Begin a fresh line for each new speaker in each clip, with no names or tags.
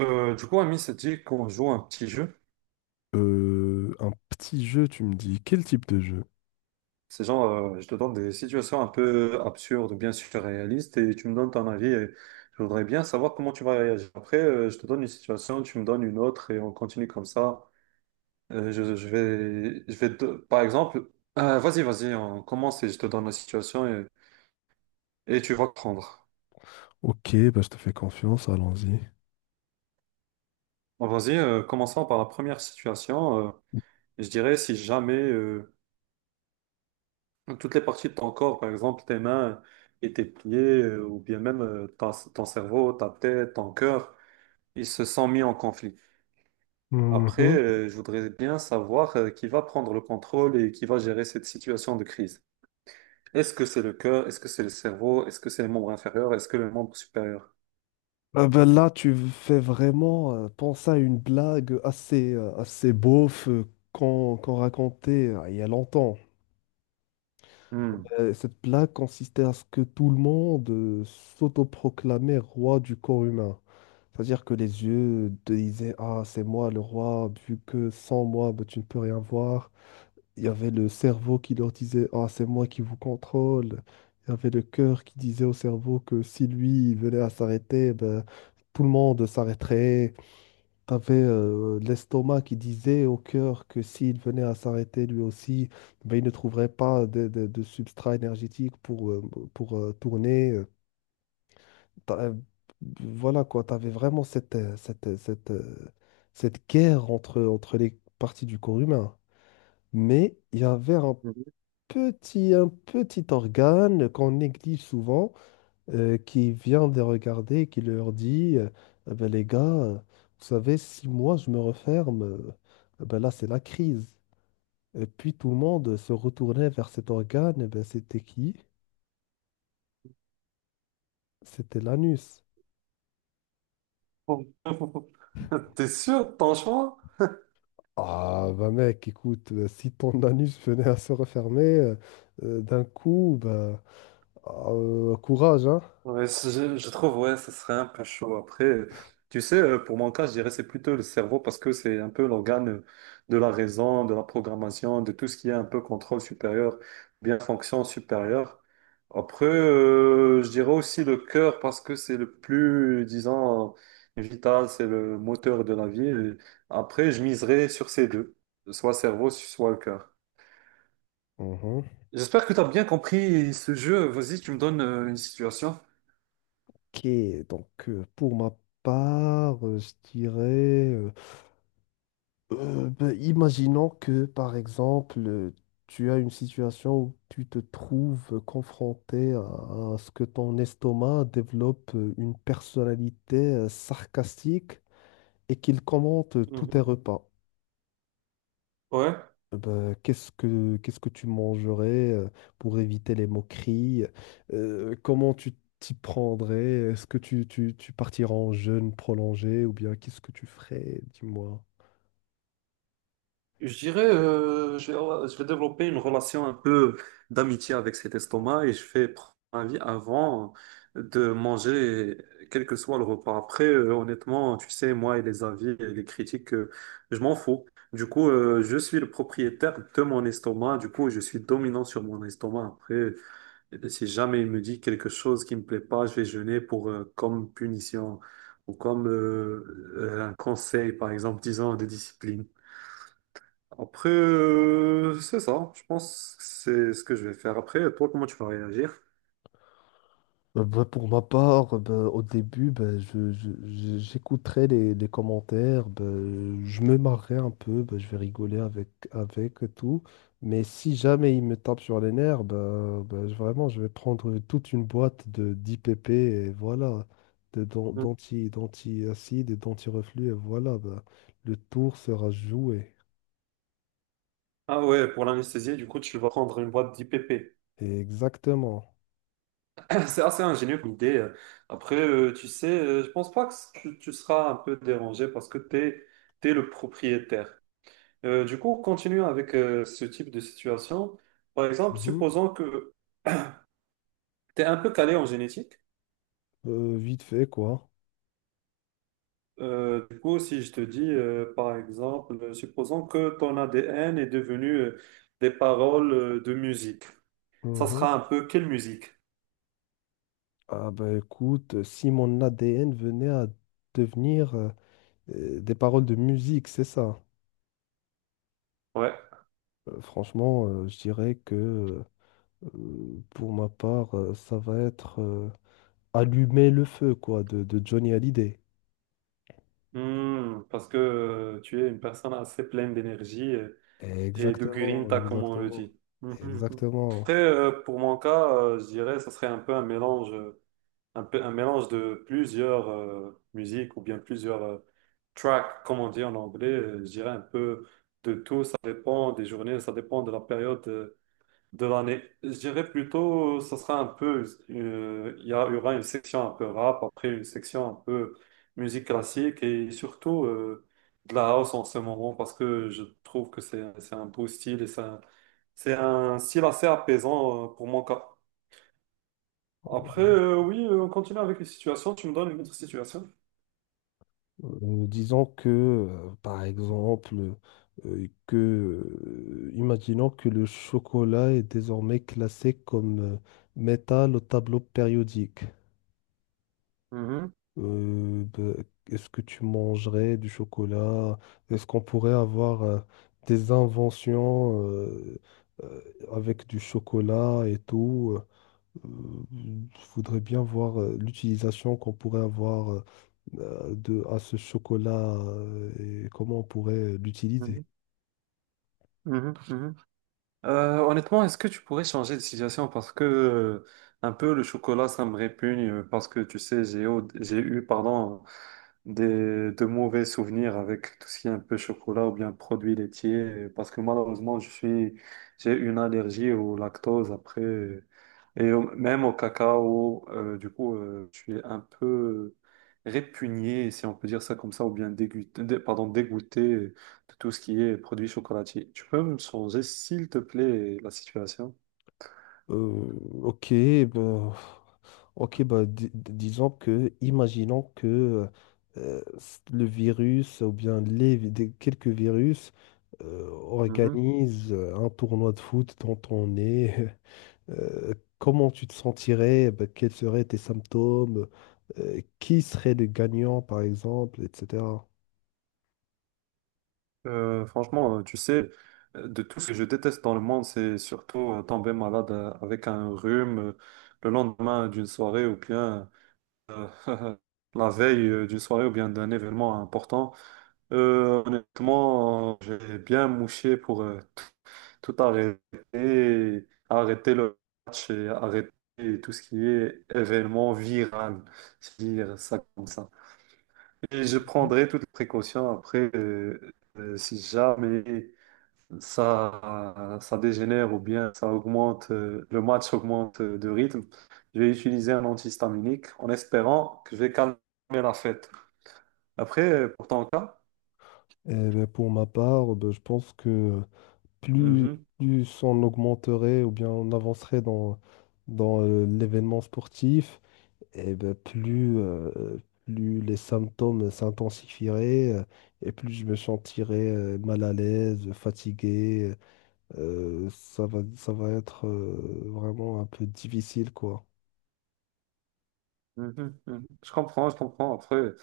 Ami, c'est dit qu'on joue un petit jeu.
Un petit jeu, tu me dis. Quel type de jeu?
C'est genre, je te donne des situations un peu absurdes, bien sûr réalistes, et tu me donnes ton avis. Et je voudrais bien savoir comment tu vas réagir. Après, je te donne une situation, tu me donnes une autre, et on continue comme ça. Par exemple, vas-y, vas-y, on commence et je te donne la situation et tu vas prendre.
Ok, bah, je te fais confiance, allons-y.
Bon, vas-y, commençons par la première situation. Je dirais si jamais Donc, toutes les parties de ton corps, par exemple tes mains et tes pieds, ou bien même ton cerveau, ta tête, ton cœur, ils se sont mis en conflit. Après,
Mhm.
je voudrais bien savoir qui va prendre le contrôle et qui va gérer cette situation de crise. Est-ce que c'est le cœur? Est-ce que c'est le cerveau? Est-ce que c'est les membres inférieurs? Est-ce que le membre supérieur?
Ah bah, là, tu fais vraiment penser à une blague assez, assez beauf qu'on racontait il y a longtemps.
Hmm.
Cette blague consistait à ce que tout le monde s'autoproclamait roi du corps humain. C'est-à-dire que les yeux te disaient, « Ah, c'est moi le roi, vu que sans moi, ben tu ne peux rien voir. » Il y avait le cerveau qui leur disait, « Ah, c'est moi qui vous contrôle. » Il y avait le cœur qui disait au cerveau que si lui il venait à s'arrêter, ben, tout le monde s'arrêterait. Tu avais l'estomac qui disait au cœur que s'il venait à s'arrêter lui aussi, ben, il ne trouverait pas de substrat énergétique pour, tourner. T'as- euh, Voilà quoi, tu avais vraiment cette guerre entre les parties du corps humain. Mais il y avait un petit organe qu'on néglige souvent, qui vient les regarder et qui leur dit, Ah ben, les gars, vous savez, si moi je me referme, ah ben là c'est la crise. » Et puis tout le monde se retournait vers cet organe, et ben, c'était qui? C'était l'anus.
T'es sûr de ton choix?
Ah bah mec, écoute, si ton anus venait à se refermer d'un coup, bah, ah, courage, hein?
Ouais, je trouve, ouais, ça serait un peu chaud. Après, tu sais, pour mon cas, je dirais c'est plutôt le cerveau parce que c'est un peu l'organe de la raison, de la programmation, de tout ce qui est un peu contrôle supérieur, bien fonction supérieure. Après, je dirais aussi le cœur parce que c'est le plus, disons, vital, c'est le moteur de la vie. Et après, je miserais sur ces deux, soit cerveau, soit le cœur. J'espère que tu as bien compris ce jeu. Vas-y, tu me donnes une situation.
Ok, donc pour ma part, je dirais, euh, ben, imaginons que par exemple, tu as une situation où tu te trouves confronté à ce que ton estomac développe une personnalité sarcastique et qu'il commente tous tes
Mhm.
repas.
Ouais.
Bah, qu'est-ce que tu mangerais pour éviter les moqueries? Comment tu t'y prendrais? Est-ce que tu partiras en jeûne prolongé ou bien qu'est-ce que tu ferais? Dis-moi.
Je dirais, je vais développer une relation un peu d'amitié avec cet estomac et je vais prendre un avis avant de manger, quel que soit le repas. Après, honnêtement, tu sais, moi et les avis et les critiques, je m'en fous. Du coup, je suis le propriétaire de mon estomac. Du coup, je suis dominant sur mon estomac. Après, si jamais il me dit quelque chose qui me plaît pas, je vais jeûner pour, comme punition ou comme un conseil, par exemple, disant de discipline. Après, c'est ça. Je pense que c'est ce que je vais faire après. Toi, comment tu vas réagir?
Bah, pour ma part, bah, au début, bah, j'écouterai les commentaires, bah, je me marrerai un peu, bah, je vais rigoler avec et tout. Mais si jamais il me tape sur les nerfs, vraiment, je vais prendre toute une boîte de d'IPP et voilà,
Mm.
d'acide et d'anti-reflux et voilà, bah, le tour sera joué.
Ah ouais, pour l'anesthésier, du coup, tu vas prendre une boîte d'IPP.
Et exactement.
C'est assez ingénieux comme idée. Après, tu sais, je pense pas que tu seras un peu dérangé parce que t'es le propriétaire. Du coup, continue avec ce type de situation. Par exemple,
Mhm.
supposons que tu es un peu calé en génétique.
Vite fait, quoi.
Du coup, si je te dis, par exemple, supposons que ton ADN est devenu des paroles de musique, ça
Mhm.
sera un peu quelle musique?
Ah bah écoute, si mon ADN venait à devenir des paroles de musique, c'est ça.
Ouais.
Franchement, je dirais que pour ma part, ça va être Allumer le feu, quoi, de Johnny Hallyday.
Hmm, parce que tu es une personne assez pleine d'énergie et de
Exactement,
grinta, comme on le
exactement,
dit. Mhm, mhm.
exactement.
Après, pour mon cas, je dirais, ça serait un peu un mélange. Un peu un mélange de plusieurs musiques ou bien plusieurs tracks, comme on dit en anglais. Je dirais un peu de tout. Ça dépend des journées, ça dépend de la période de l'année. Je dirais plutôt, ça sera un peu, il y aura une section un peu rap, après une section un peu musique classique et surtout de la house en ce moment parce que je trouve que c'est un beau style et c'est un style assez apaisant pour mon cas. Après, oui, on continue avec les situations. Tu me donnes une autre situation.
Disons que, par exemple, imaginons que le chocolat est désormais classé comme métal au tableau périodique.
Mhm,
Ben, est-ce que tu mangerais du chocolat? Est-ce qu'on pourrait avoir des inventions euh, avec du chocolat et tout? Je voudrais bien voir l'utilisation qu'on pourrait avoir à ce chocolat et comment on pourrait l'utiliser.
mhm, mhm, mhm. Honnêtement, est-ce que tu pourrais changer de situation? Parce que un peu le chocolat, ça me répugne parce que tu sais, j'ai eu pardon, de mauvais souvenirs avec tout ce qui est un peu chocolat ou bien produits laitiers, parce que malheureusement, j'ai une allergie au lactose après, même au cacao, du coup, je suis un peu répugné, si on peut dire ça comme ça, ou bien dégoûté, pardon, dégoûté de tout ce qui est produits chocolatiers. Tu peux me changer, s'il te plaît, la situation?
Euh, ok, ben, ok, bah, disons que, imaginons que le virus ou bien quelques virus organisent un tournoi de foot dont on est, comment tu te sentirais, bah, quels seraient tes symptômes, qui serait le gagnant, par exemple, etc.
Franchement, tu sais, de tout ce que je déteste dans le monde, c'est surtout tomber malade avec un rhume le lendemain d'une soirée ou bien euh, la veille d'une soirée ou bien d'un événement important. Honnêtement, j'ai bien mouché pour tout arrêter, arrêter le match et arrêter tout ce qui est événement viral, si je veux dire ça comme ça. Et je prendrai toutes les précautions après si jamais ça dégénère ou bien ça augmente, le match augmente de rythme, je vais utiliser un antihistaminique en espérant que je vais calmer la fête. Après, pour ton cas,
Eh ben, pour ma part, ben, je pense que plus,
mhm,
plus on augmenterait ou bien on avancerait dans l'événement sportif, et ben, plus les symptômes s'intensifieraient et plus je me sentirais mal à l'aise, fatigué. Ça va être vraiment un peu difficile, quoi.
mhm, mhm. Je comprends, je comprends. Après,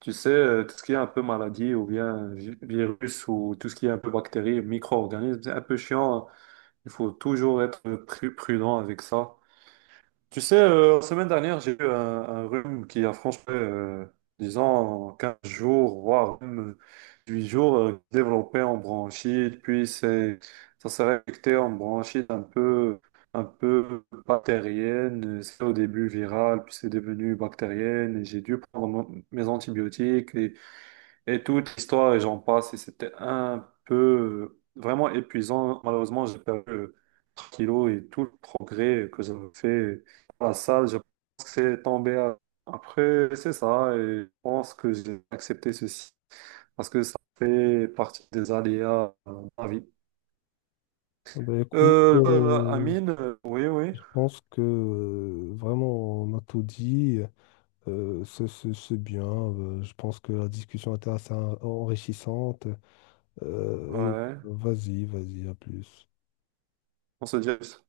tu sais, tout ce qui est un peu maladie ou bien virus ou tout ce qui est un peu bactéries, micro-organismes, c'est un peu chiant, hein. Il faut toujours être prudent avec ça. Tu sais, la semaine dernière, j'ai eu un rhume qui a franchement, disons, 15 jours, voire même 8 jours, développé en bronchite, ça s'est réflecté en bronchite un peu bactérienne. C'est au début viral, puis c'est devenu bactérienne, et j'ai dû prendre mes antibiotiques. Et toute l'histoire, et j'en passe, et c'était un peu vraiment épuisant. Malheureusement, j'ai perdu 3 kilos et tout le progrès que j'avais fait à la salle, je pense que c'est tombé à- Après, c'est ça, et je pense que j'ai accepté ceci parce que ça fait partie des aléas de la vie.
Ah bah écoute,
Amine, oui, oui,
je pense que vraiment on a tout dit. C'est bien. Je pense que la discussion était assez enrichissante.
ouais,
Vas-y, vas-y, à plus.
on se dit.